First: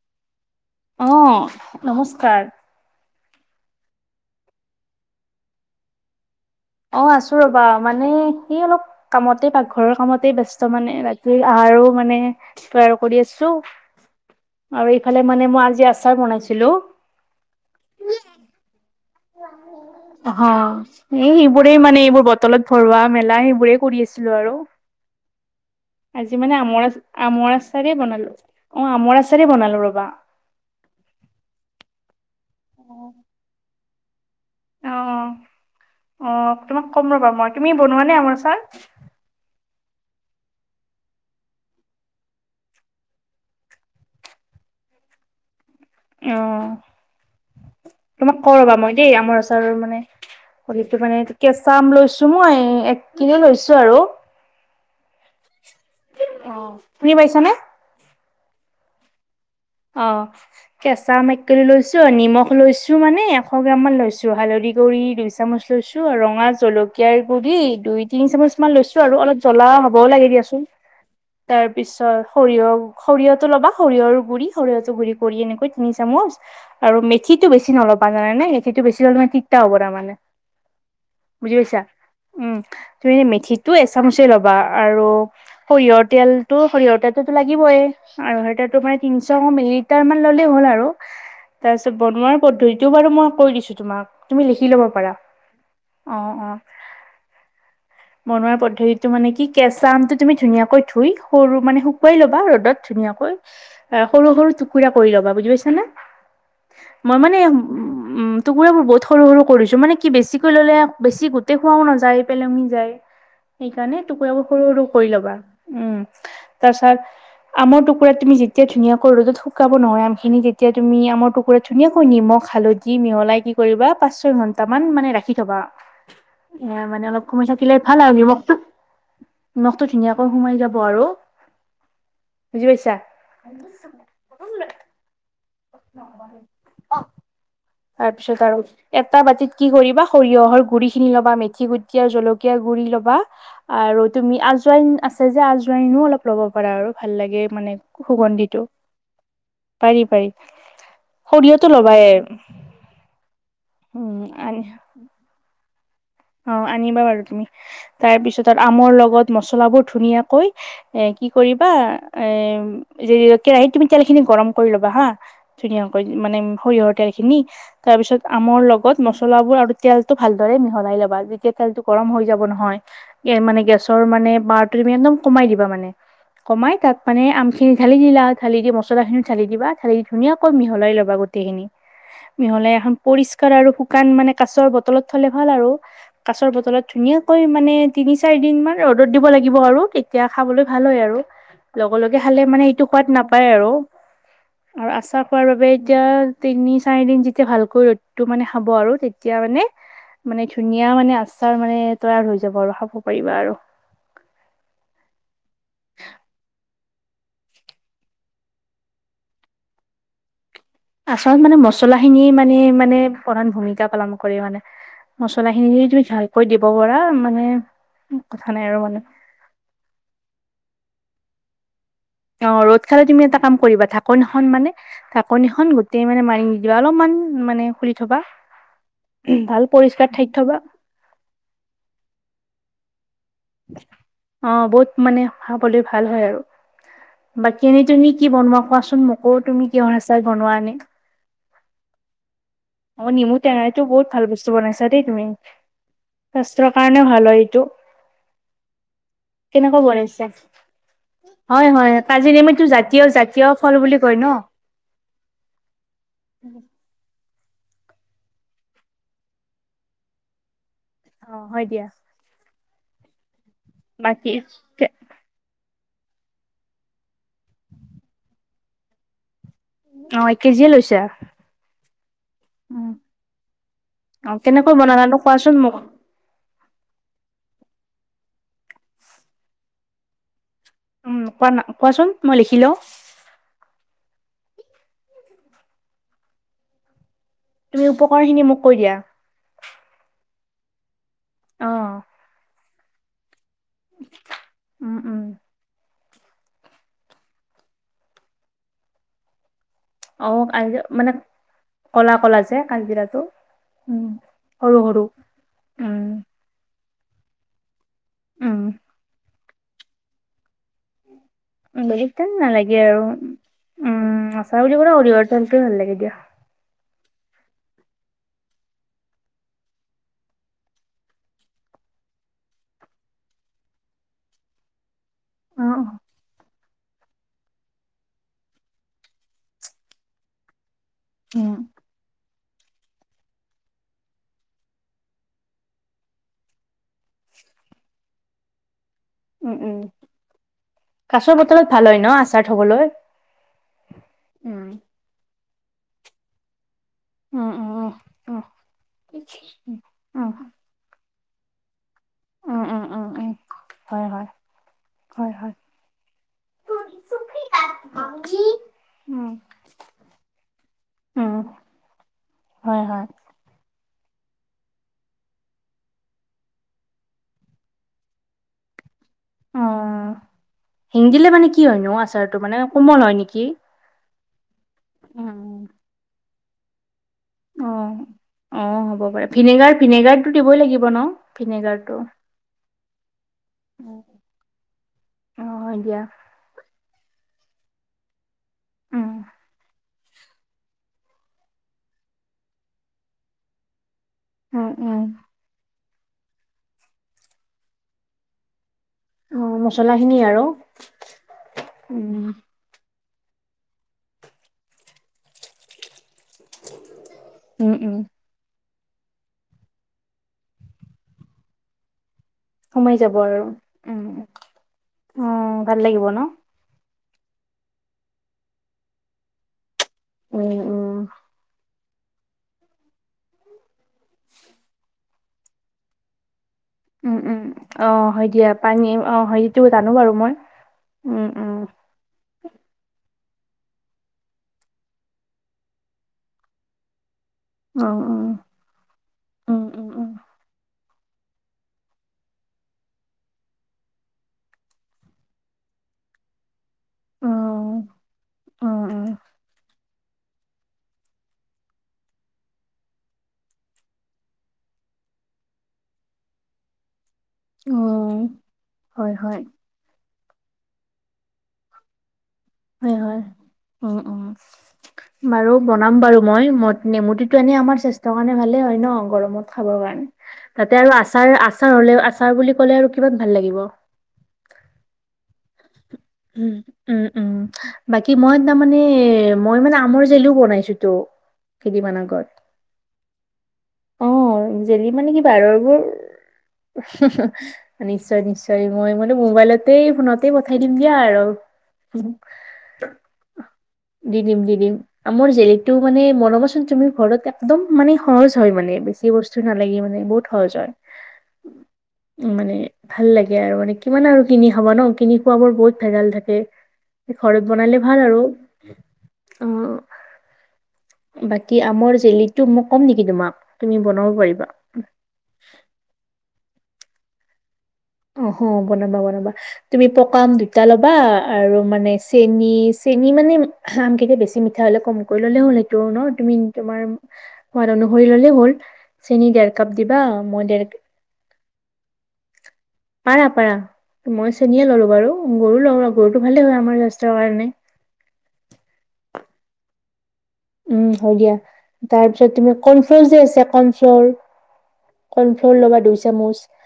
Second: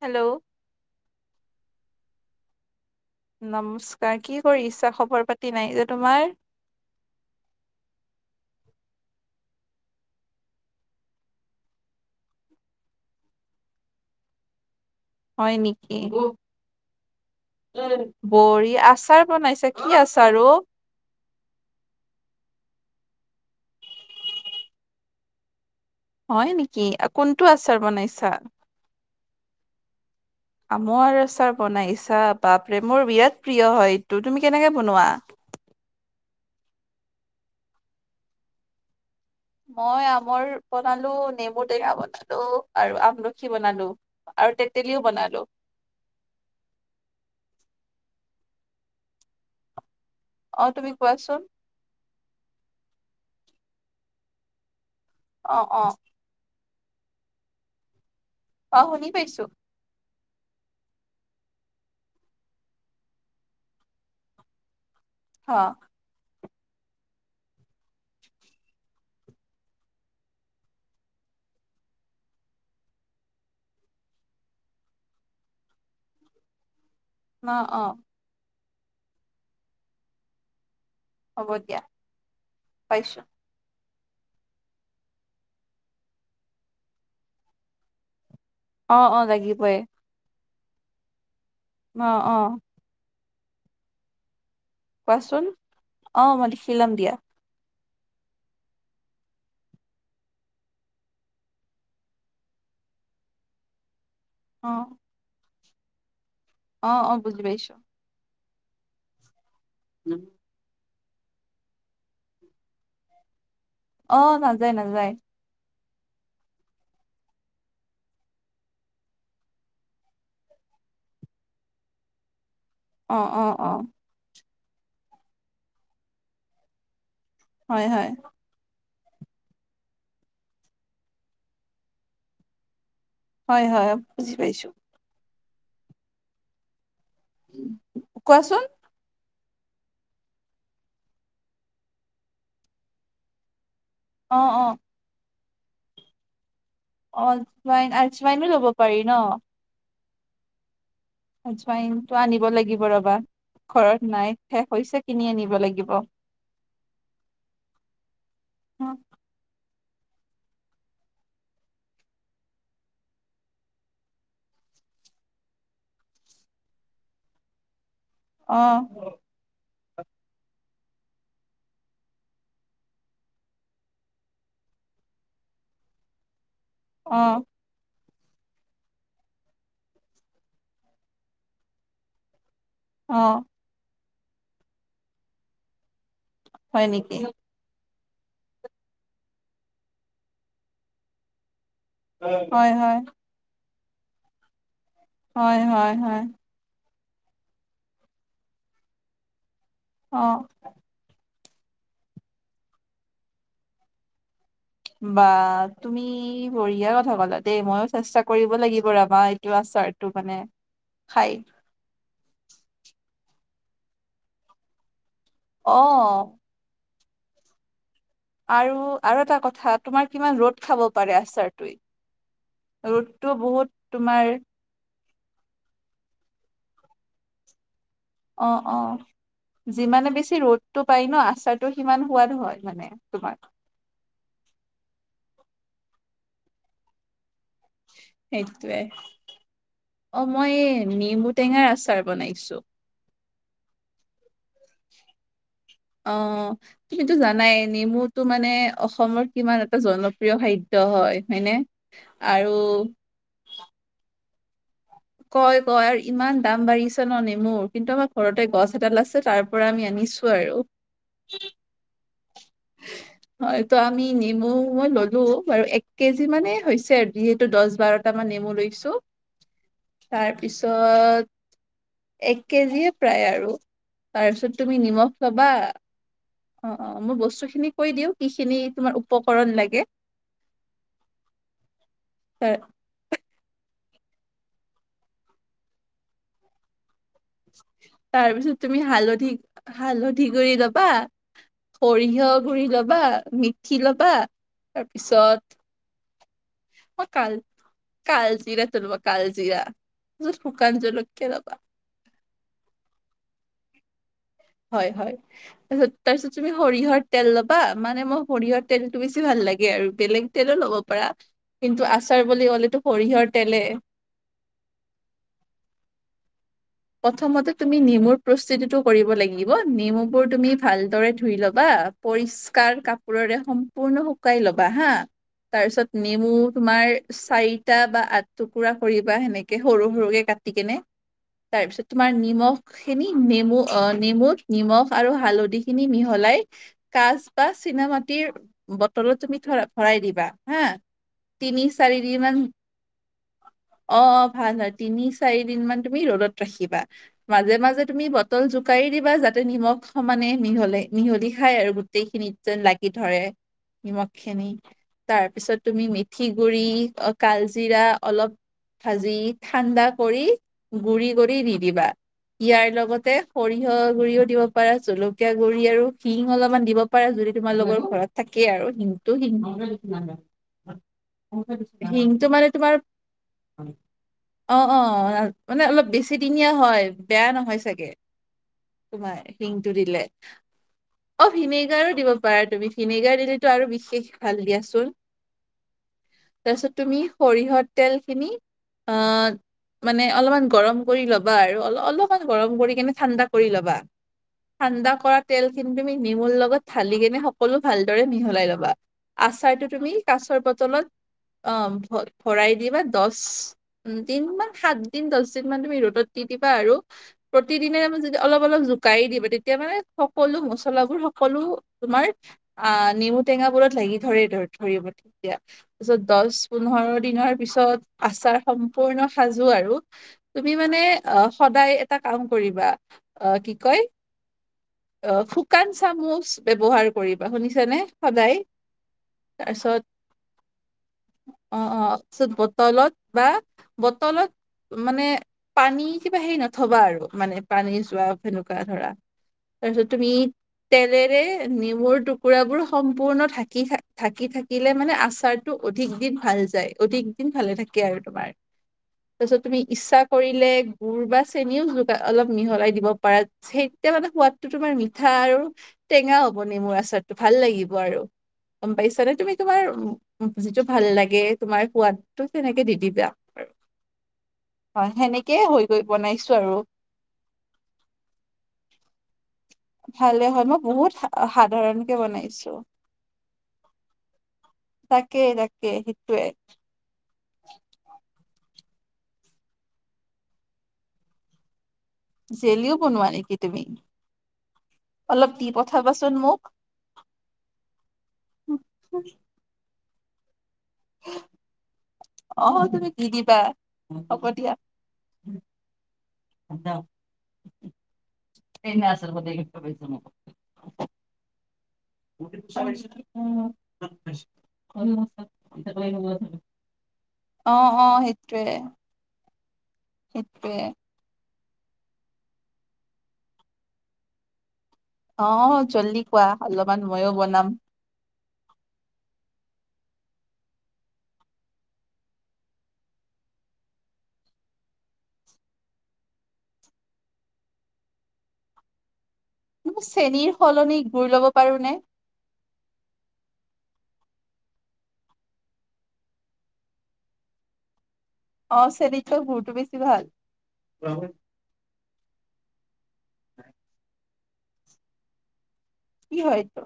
Hello. অ', নমস্কাৰ। নমস্কাৰ কি কৰি আছা। খবৰ পাতি নাই যে তোমাৰ? অ', আছো ৰ'বা, মানে সেই অলপ কামতে, পাকঘৰৰ কামতে ব্যস্ত মানে ৰাতি আহা আৰু মানে তৈয়াৰ কৰি আছো। আৰু এইফালে মানে হয় মই আজি নেকি আচাৰ বনাইছিলোঁ। বনাইছে কি অ', এই এইবোৰেই মানে, এইবোৰ বটলত ভৰোৱা মেলা, সেইবোৰে কৰি আছিলোঁ আৰু। আজি হয় মানে নেকি আমৰ আচা কোনটো আমৰ আচাৰ আচাৰেই বনাইছা বনালো অ আমৰ আচাৰেই বনালো ৰবা। আমৰ আচাৰ বনাইছা, বাপৰে মোৰ বিৰাট প্ৰিয় হয় ত', তুমি কেনেকে বনোৱা? অ', অ', তোমাক ক'ম ৰ'বা মই তুমি বনোৱা নে আমৰ আচাৰ? মই আমৰ বনালোঁ, নেমু টেঙা বনালোঁ, আৰু আমলখি বনালোঁ আৰু তেঁতেলীও বনালোঁ। অ', তোমাক কওঁ ৰ'বা মই দেই, আমৰ আচাৰৰ মানে অ তুমি হ'লেওটো মানে কোৱাচোন কেঁচা আম লৈছোঁ, এ মই এক কিলো লৈছোঁ আৰু অ অ। অ', শুনি পাইছানে? অ', শুনি পাইছোঁ। অ', কেঁচা মেকেলি লৈছোঁ, অ', নিমখ লৈছোঁ, মানে এশ গ্ৰাম মান লৈছো হালধি গৰি দুই অ চামুচ লৈছোঁ, আৰু ৰঙা জলকীয়াৰ গুৰি দুই তিনি চামুচ মান লৈছোঁ আৰু, অলপ জ্বলা হ'বও লাগে দিয়াচোন। তাৰ পিছত সৰিয়হ সৰিয়হটো ল'বা, সৰিয়হৰ গুৰি সৰিয়হটো গুৰি কৰি এনেকৈ তিনি চামুচ আৰু মেথিটো অ বেছি অ ন'লবা, জানানে। এইটো বেছি তাৰমানে কিত্যা হব তাৰমানে? হ'ব বুজি দিয়া পাইছা উম, তুমি পাইছো মেথিটো এছ চামুচেই ল'বা আৰু সৰিয়হৰ তেলতো সৰিয়হৰ তেলতো লাগিবয়ে আৰু সেই তাতো অ মানে অ তিনছ মিলি লাগিবই লিটাৰ মান ললেই হ'ল আৰু তাৰপিছত, অ অ বনোৱাৰ পদ্ধতিটো বাৰু মই কৈ দিছোঁ তোমাক, তুমি লিখি কি ল'ব পাৰা কোৱাচোন অ', মই অ', লিখি লম দিয়া বনোৱা পদ্ধতিটো মানে কি কেঁচা আমটো তুমি ধুনীয়াকৈ ধুই সৰু মানে শুকুৱাই ল'বা ৰ'দত ধুই ধুনীয়াকৈ। সৰু সৰু অ টুকুৰা কৰি ল'বা বুজি পাইছা নে অ অ মই মানে বুজি পাইছো টুকুৰাবোৰ বহুত সৰু-সৰু কৰিছোঁ, মানে কি, বেছিকৈ ল'লে আকৌ বেছি, গোটেই খুৱাও নাযায়, পেলনি যায়। সেইকাৰণে অ টুকুৰাবোৰ সৰু নাযায় সৰু কৰি নাযায় ল'বা উম তাৰপিছত আমৰ টুকুৰা তুমি যেতিয়া ধুনিয়াকৈ ৰ'দত শুকাব নোৱাৰা আমখিনি তেতিয়া তুমি আমৰ টুকুৰাত ধুনাকৈ নিমখ হালধি অ মিহলাই অ কি অ কৰিবা পাঁচ ছয় ঘন্টা মান মানে ৰাখি থবা এ মানে অলপ দিলে হয় ভাল হয় আৰু নিমখটো নিমখটো ধুনীয়াকৈ সোমাই যাব আৰু বুজি পাইছা? হয় হয় বুজি পাইছো। অ' তাৰপিছত আৰু কোৱাচোন এটা বাতিত কি কৰিবা, সৰিয়হৰ গুৰিখিনি ল'বা, মেথি গুটি আৰু জলকীয়াৰ গুৰি ল'বা আৰু অ তুমি অ আজোৱাইন আছে যে, আজোৱাইনো অলপ লব কৰা আৰু ভাল অ লাগে মানে আজৱাইন আজৱাইনো সুগন্ধিটো। ল'ব পাৰি ন পাৰি পাৰি সৰিয়হটো লবাই। আজৱাইনটো আনিব লাগিব ৰবা ঘৰত উম নাই আনি শেষ হৈছে কিনি আনিব লাগিব। অ', আনিবা বাৰু তুমি। তাৰপিছত, আমৰ লগত মছলাবোৰ ধুনীয়াকৈ কি কৰিবা কেৰাহীত তুমি তেল খিনি গৰম কৰি লবা হা, ধুনীয়াকৈ মানে সৰিয়হৰ তেলখিনি তাৰ পিছত অ আমৰ লগত মছলা বোৰ আৰু তেলটো ভালদৰে মিহলাই লব। যেতিয়া তেলটো গৰম হৈ যাব নহয় মানে গেছৰ মানে বাৰ তুমি একদম কমাই দিবা মানে কমাই তাত মানে অ আমখিনি ঢালি দিলা ঢালি দি মছলা খিনি ঢালি দিবা ঢালি দি ধুনীয়াকৈ মিহলাই লবা গোটেইখিনি। মিহলাই এখন পৰিষ্কাৰ আৰু শুকান মানে কাছৰ বটলত থলে ভাল আৰু। কাছৰ হয় বতলত নেকি ধুনীয়াকৈ মানে তিনি চাৰি দিন মান ৰ'দত দিব লাগিব আৰু তেতিয়া খাবলৈ ভাল হয় আৰু। লগে লগে খালে মানে হয় এইটো হয় সোৱাদ নাপায় আৰু। আৰু আচাৰ খোৱাৰ হয় বাবে হয় এতিয়া, হয় তিনি চাৰিদিন যেতিয়া ভালকৈ ৰ'দটো মানে খাব আৰু, তেতিয়া মানে মানে অ'। ধুনীয়া মানে, আচাৰ মানে, তৈয়াৰ হৈ যাব আৰু খাব পাৰিবা আৰু বা তুমি বঢ়িয়া কথা হ'বলা দেই, মইও চেষ্টা কৰিব লাগিব এবাৰ, এইটো আচাৰটো মানে খাই আচলত মানে মচলা খিনি মানে মানে প্ৰধান ভূমিকা পালন কৰে মানে। মছলাখিনি তুমি অ ভালকৈ দিব পাৰা মানে কথা নাই আৰু, মানে আৰু এটা কথা, তোমাৰ কিমান ৰ'দ খাব পাৰে আচাৰটোৱে? অ' ৰ'দ খালে তুমি ৰ'দটো এটা কাম বহুত কৰিবা তোমাৰ ঢাকোনখন মানে থা ধাকণীখন গোটেই মানে মাৰি নিদিবা, অলপমান মানে খুলি থবা অ' অ' ভাল পৰিষ্কাৰ যিমানে ঠাইত বেছি থবা ৰ'দটো পাই ন আচাৰটো সিমান সোৱাদ হয় মানে তোমাৰ অ' বহুত মানে খাবলৈ ভাল হয় আৰু বাকী এনেই তুমি কি বনোৱা সেইটোৱে কোৱাচোন মোকো তুমি কিহৰ আচাৰ অ মই বনোৱা আনে? নেমু টেঙাৰ আচাৰ বনাইছো। অ' নেমু টেঙাৰটো বহুত ভাল বস্তু বনাইছা দেই তুমি। অ স্বাস্থ্যৰ কাৰণেও সেইতো ভাল হয় জানাই এইটো নেমুতো মানে অসমৰ কিমান এটা কেনেকৈ বনাইছা জনপ্ৰিয় খাদ্য। হয় হয়নে হয় হয়, কাজিৰ আৰু নেমু জাতীয় জাতীয় ফল বুলি কয় ন? কয় কয় আৰু ইমান দাম বাঢ়িছে ন নে মোৰ কিন্তু আমাৰ ঘৰতে গছ এডাল আছে তাৰ পৰা আমি আনিছো আৰু। অ হয় দিয়া। হয় এইটো আমি বাকী নেমু মই ললো বাৰু কেজি মানেই হৈছে যিহেতু দশ বাৰটামান নেমু লৈছো। অ এক কেজিয়ে লৈছা তাৰপিছত এক কেজিয়ে প্ৰায় আৰু অ তাৰপিছত কেনেকৈ তুমি নিমখ বনালানো লবা কোৱাচোন মোক অ অ মই বস্তুখিনি কই দিওঁ কি খিনি তোমাৰ উপকৰণ লাগে। উম কোৱা না কোৱাচোন মই তাৰ লিখিলোঁ। তুমি উপকাৰখিনি তাৰপিছত মোক কৈ তুমি দিয়া। হালধি হালধি পুধি গুৰি লবা, অ', সৰিয়হ গুৰি লবা, মি ঠি ল'বা তাৰ উম, উম, পিছত ম কাল, কলজিৰাটো লবা কালজিৰা। অ তাৰপিছত শুকান মানে জলকীয়া ল'বা কলা কলা যে কালজিৰা উম সৰু হয় সৰু। হয়, তাৰছ উম, তাৰপিছত তুমি সৰিহৰ তেল ল'বা মানে মই উম, শৰিহৰ তেলতটো বেছি ভাল লাগে আৰু বেলেগ তেলো ল'ব পাৰা। কিন্তু বেলেগ আচাৰ তেল বুলি নালাগে ক'লেটো আৰু। শৰিহৰ তেলে উম আছা বুলি ক'লে হলে হয় ত হেইটোৱে ভাল লাগে দিয়া। প্ৰথমতে তুমি নেমুৰ প্ৰস্তুতিটো কৰিব লাগিব নেমু বোৰ তুমি ভালদৰে ধুই লবা পৰিষ্কাৰ কাপোৰৰে সম্পূৰ্ণ শুকাই ল'বা হা অ', তাৰপিছত নেমু তোমাৰ, চাৰিটা বা আঠ টুকুৰা কৰিবা সেনেকে সৰু সৰুকে কাটি কেনে। উম, তাৰপিছত তোমাৰ নিমখ খিনি নেমু অ নেমু নিমখ আৰু হালধি খিনি মিহলাই কাচ বটল চিনা মাটিৰ ব তুমি উম, উম, ভৰাই দিবা হা কাছৰ বটলত তিনি ভাল হয় ন' আচাৰ চাৰিদিন থ'বলৈ? অ ভাল উম। ভাল তিনি চাৰি দিন মান তুমি ৰ'দত ৰাখিবা। উম, মাজে উম, মাজে উম, তুমি উম, বটল জোকাৰি দিবা যাতে নিমখ উম, সমানে মিহলে, মিহলি খাই আৰু গোটেইখিনিত উম, যেন উম, লাগি উম, ধৰে। উম। হয়, নিমখ হয়, খিনি হয়, হয়, তাৰপিছত তুমি মেথি গুৰি, কালজিৰা অলপ ভাজি উম, ঠাণ্ডা কৰি গুৰি উম, কৰি নিদিবা ইয়াৰ হয়, হয়, লগতে সৰিয়হ গুৰিও দিব পাৰা, জলকীয়া গুড়ি আৰু শিং অলপমান দিব পাৰা যদি তোমালোকৰ ঘৰত থাকে আৰু শিং ত হি শিং দিলে মানে কি হয়নো আচাৰটো মানে তোমাৰ কোমল হয় নেকি? অ অ মানে অলপ বেছিদিনীয়া হয় বেয়া নহয় অ চাগে। অ', হ'ব তোমাৰ পাৰে শিংটো ভিনেগাৰ দিলে ভিনেগাৰটো দিবই লাগিব ন অ ভিনেগাৰো ভিনেগাৰটো দিব পাৰা তুমি ভিনেগাৰ দিলে আৰু বিশেষ ভাল দিয়াচোন, অ হয় দিয়া তাৰপিছত তুমি সৰিয়হত তেল খিনি, উম অ' মানে অলপমান গৰম কৰি ল'বা আৰু অল অলপমান গৰম কৰি কেনে ঠাণ্ডা কৰি ল'বা, ‌ উম ঠাণ্ডা উম কৰা তেল খিনি তুমি নেমুৰ লগত ধালী কিনে সকলো ভালদৰে মিহলাই ল'বা। অ আচাৰটো তুমি মছলাখিনি কাছৰ আৰু বটলত অ ভ উম ভৰাই দিবা দশ দিন মান সাত দিন দশ দিন মান তুমি ৰ'দত দি দিবা আৰু উম প্ৰতিদিনে উম য অলপ অলপ জ গাইি [unintelligible] দিব তেতিয়া মানে সকলো মচলাাবোৰ, সকলো তোমাৰ সোমাই যাব নেমু আৰু টেঙাবোৰত লাগি উম ধৰে ধৰিব অ তেতিয়া ভাল তাৰপিছত লাগিব ন দশ পোন্ধৰ দিনৰ পিছত আচাৰ সম্পূৰ্ণ সাজো আৰু তুমি উম মানে উম অ সদায় এটা কাম কৰিবা, অ কি কয় অ শুকান চামুচ ব্যৱহাৰ উম কৰিবা উম শুনিছানে অ হয় সদায় দিয়া পানী অ হয় সেইটো তাৰপিছত জানো বাৰু মই উম উম অ অ আচত ব তলত বা বটলত মানে পানী কিবা হেৰি নথবা আৰু মানে পানী অ জোৱা অ সেনেকুৱা ধৰা উম তাৰপিছত উম তুমি উম তেলেৰে নেমুৰ টুকুৰাবোৰ সম্পূৰ্ণ থাকি থাকি থাকিলে মানে আচাৰতটো অধিক দিন ভাল যায় অধিক অ দিন ভালে থাকে আৰু তোমাৰ অ তাৰপিছত তুমি ইচ্ছা কৰিলে গুৰ বা চেনিও জোক অলপ মিহলাই দিব পাৰা সেইতিয়া মানে সোৱাদটো তোমাৰ মিঠা আৰু টেঙা হ'ব নেমুৰ আচাৰটো ভাল লাগিব অ আৰু গম পাইছানে হয় তুমি হয় তোমাৰ যিটো ভাল লাগে তোমাৰ সোৱাত হয় হয় উম উম হয় সেনেকে বাৰু হৈ গৈ বনাম বাৰু বনাইছো মই আৰু নেমুটো এনে আমাৰ স্বাস্থ্যৰ কাৰণে ভালে হয় ন গৰমত। খাবৰ কাৰণে ভালে হয় মই তাতে বহুত আৰু সা- আচাৰ আচাৰ সাধাৰণকে হলে আচাৰ বনাইছো বুলি ক'লে আৰু কিমান ভাল লাগিব তাকেই তাকেই উম উম উম বাকী মই তাৰ মানে মই মানে আমৰ জেলিও বনাইছো তো কেইদিনমান আগত জেলিও বোনোৱা নেকি তুমি অ জেলি মানে কি অলপ দি বাৰৰবোৰ পঠাবাচোন মোক নিশ্চয় নিশ্চয় মই মানে মোবাইলতে ফোনতে পঠাই দিম দিয়া আৰু অ তুমি কিনিবা দি দিম দি দিম মোৰ জেলিটো মানে মৰমত চোন তুমি ঘৰত একদম মানে সহজ হয় মানে বেছি বস্তু নালাগে মানে বহুত সহজ হয় [unintelligible] অ মানে ভাল লাগে আৰু মানে কিমান আৰু কিনি খাবা ন কিনি খোৱাবোৰ বহুত ভেজাল থাকে ঘৰত বনালে অ ভাল আৰু সেইটোৱেই অ সেইটোৱেই বাকী আমৰ জেলিটো মোক ক'ম নেকি তোমাক তুমি বনাব পাৰিবা অ জল্দি কোৱা অলপমান ময়ো বনাম অহ বনাবা বনাবা তুমি পকা আম দুটা ল'বা আৰু মানে চেনী চেনি মানে আম কেইটা বেছি মিঠা হলে কম কৰি ললে হ'ল সেইটো ন তুমি তোমাৰ সোৱাদ ধৰি ললেই হ'ল চেনি ডেৰ কাপ দিবা চেনিৰ মই দেৰ সলনি গুৰ লব পাৰো নে পাৰ পাৰা মই চেনীয়েে ললো বাৰু গৰু লওঁ গৰুটো ভালে হয় আমাৰ স্বাস্থ্যৰ কাৰণে অ চেনিতকৈ গুৰটো বেছি ভাল উম হয় দিয়া তাৰ পিছত তুমি কৰ্ণফ্ল'ৰ যে আছে কৰ্ণফ্ল'ৰ কৰ্ণফ্লৰ ল'বা দুই কি হয় চামুচ এইটো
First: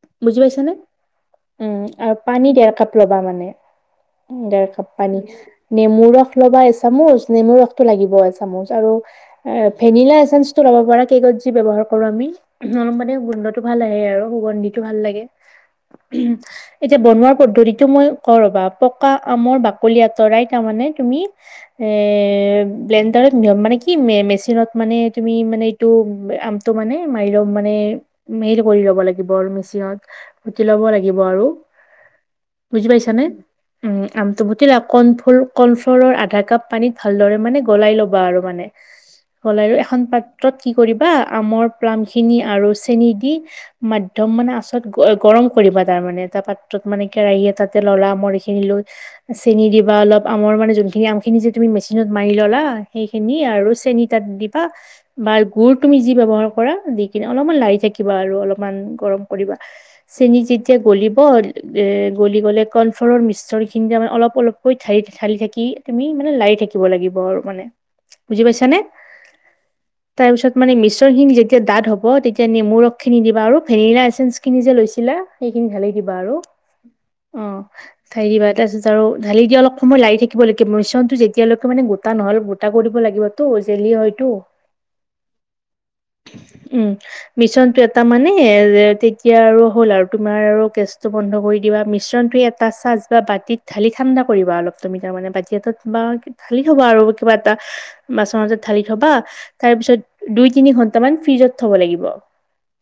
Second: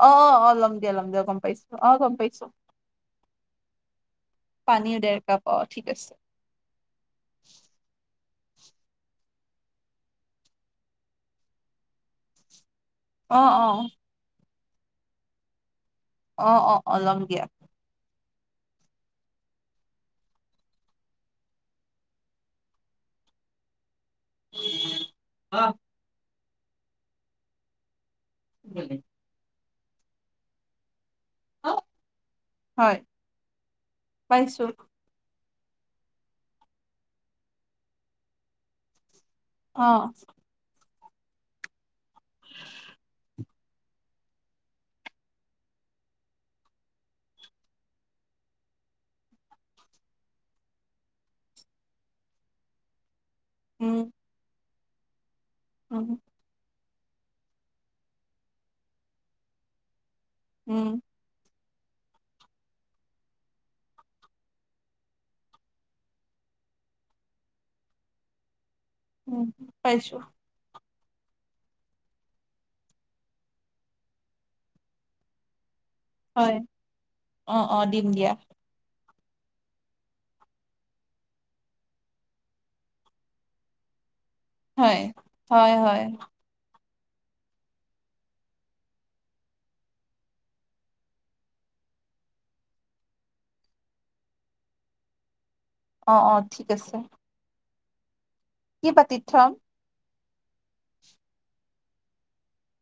অ বুজি অ ল'ম পাইছানে দিয়া ল'ম দিয়া গম পাইছো উম অ গম আৰু পাইছো পানীত ডেৰ কাপ ল'বা মানে ডেৰ কাপ পানীও ডেৰ পানী কাপ অ ঠিক নেমুৰ আছে ৰস ল'বা এচামুচ নেমুৰ ৰসটো লাগিব এচামুচ আৰু ভেনিলা এচামুচ টো লব পাৰা কেকত যি ব্যৱহাৰ কৰো আমি অলপ মানে অ গোন্ধটো অ ভাল আহে আৰু সুগন্ধিটো ভাল লাগে উ অ অ অ এতিয়া ল'ম বনোৱাৰ দিয়া পদ্ধতিটো মই কৰ ৰ'বা পকা আমৰ বাকলি আঁতৰাই তাৰমানে তুমি এ ব্লেনণ্ডাৰত মানে কি মেচিনত মানে তুমি মানে এইটো টো মানে মাৰি লম মানে মিৰ কৰি ল'ব লাগিব আৰু মেচিনত পুতি ল'ব লাগিব। ল আৰু বুজি হয় পাইছ নে উম আমটো ভুট পাইছো লা কণ ফুল কৰ্ণফ্ল'ৰৰ আধা কাপ পানীত ভালদৰে মানে গলাই ল'বা আৰু মানে। হ'ল আৰু অ এখন পাত্ৰত কি কৰিবা আমৰ প্লাম খিনি আৰু চেনি দি মাধ্যম মানে আচত গৰম কৰিবা [unintelligible] এটা পাত্ৰত মানে কেৰাহী এটা তাতে ললা আমাৰখিনি লৈ চেনি দিবা অলপ আমৰ মানে যোনখিনি আমখিনি যে তুমি মেচিনত মাৰি ললা সেইখিনি আৰু উম চেন তাত দিবা বা গুৰ তুমি উম যি ব্যৱহাৰ কৰা দি স কিনে অলপমান লাই থাকিবা আৰু অলপমান গৰম কৰিবা চেনী যেতিয়া উম গলিব এ গলি গ'লে কৰ্নফ্লৰ মিশ্ৰৰখিনি তাৰে অলপ অলপকৈ ঢালি ঢালি থাকি তুমি মানে লাৰি থাকিব লাগিব আৰু মানে বুজি পাইছা নে? উম পাইছো। চনখিনি যেতিয়া দাঠ হ'ব তেতিয়া নেমু ৰসখিনি দিবা আৰু ভেৰিনা এচেঞ্চখিনি যে লৈছিলা সেইখিনি ঢালি দিবা আৰু হয় অ থাই দিবা তাৰপিছত জাৰু ঢালি দি অলপ সময় লাৰি থাকিবাগে মিশ্ৰণটো যেতিয়ালৈকে মানে বূটা নহ'ল বুটা কৰিব লাগিব টো জেলি হয়তো। হয় হয় হয়। মিছনটো এটা মানে তেতিয়া আৰু হ'ল আৰু তোমাৰ আৰু গেছটো বন্ধ কৰি দিবা মিছ মিশ্ৰণটো এটা চ বাতিত ঢালি ঠাণ্ডা কৰিবা অলপ তাৰমানে বা তে বা অ অ ঢালি ঠিক থবা আছে আৰু কিবা এটা বাচন মাজত ঢালি কি থবা বাতিত থম তাৰ পিছত দুই তিনি ঘন্টামান ফ্ৰিজত থ'ব লাগিব।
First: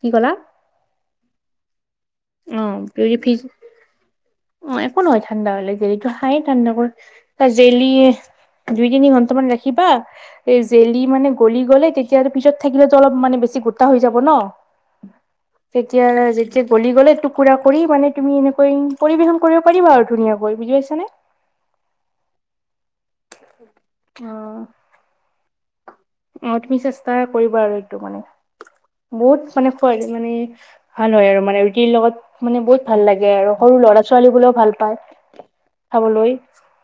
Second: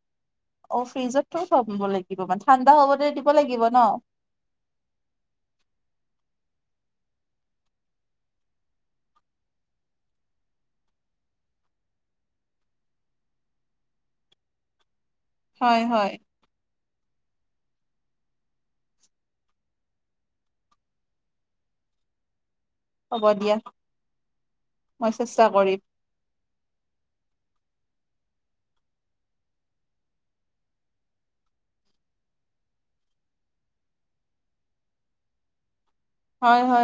কি ক'লা অ ফ্ৰিজতটো থ লাগিব মানে ঠাণ্ডা হ'বতে দিব লাগিব ন। উ একো নহয় ঠাণ্ডা হলে জেলো খায়ে ঠাণ্ডা কৰ ত জেলি দুই তিনি ঘণ্টা মান ৰাখিবা এই জেলি মানে গলি গ'লে তেতিয়া আৰু পিছত থাকিলেতো অলপ মানে বেছি গোটা হৈ যাব ন হয় তেতিয়া হয় যেতিয়া গলি গ'লে তোক পুৰা কৰি মানে তুমি এনেকৈ পৰিবেশন কৰিব পাৰিবা আৰু ধুনীয়াকৈ বুজি পাইছানে [unintelligible] হ'ব দিয়া মই চেষ্টা কৰিম। অ, তুমি চেষ্টা কৰিবা আৰু এইটো মানে। বহুত মানে খ মানে ভাল হয় আৰু মানে ৰুটিৰ লগত মানে বহুত ভাল লাগে আৰু সৰু ল'ৰা ছোৱালী গুলোও ভাল পায় খাবলৈ। হয় হয়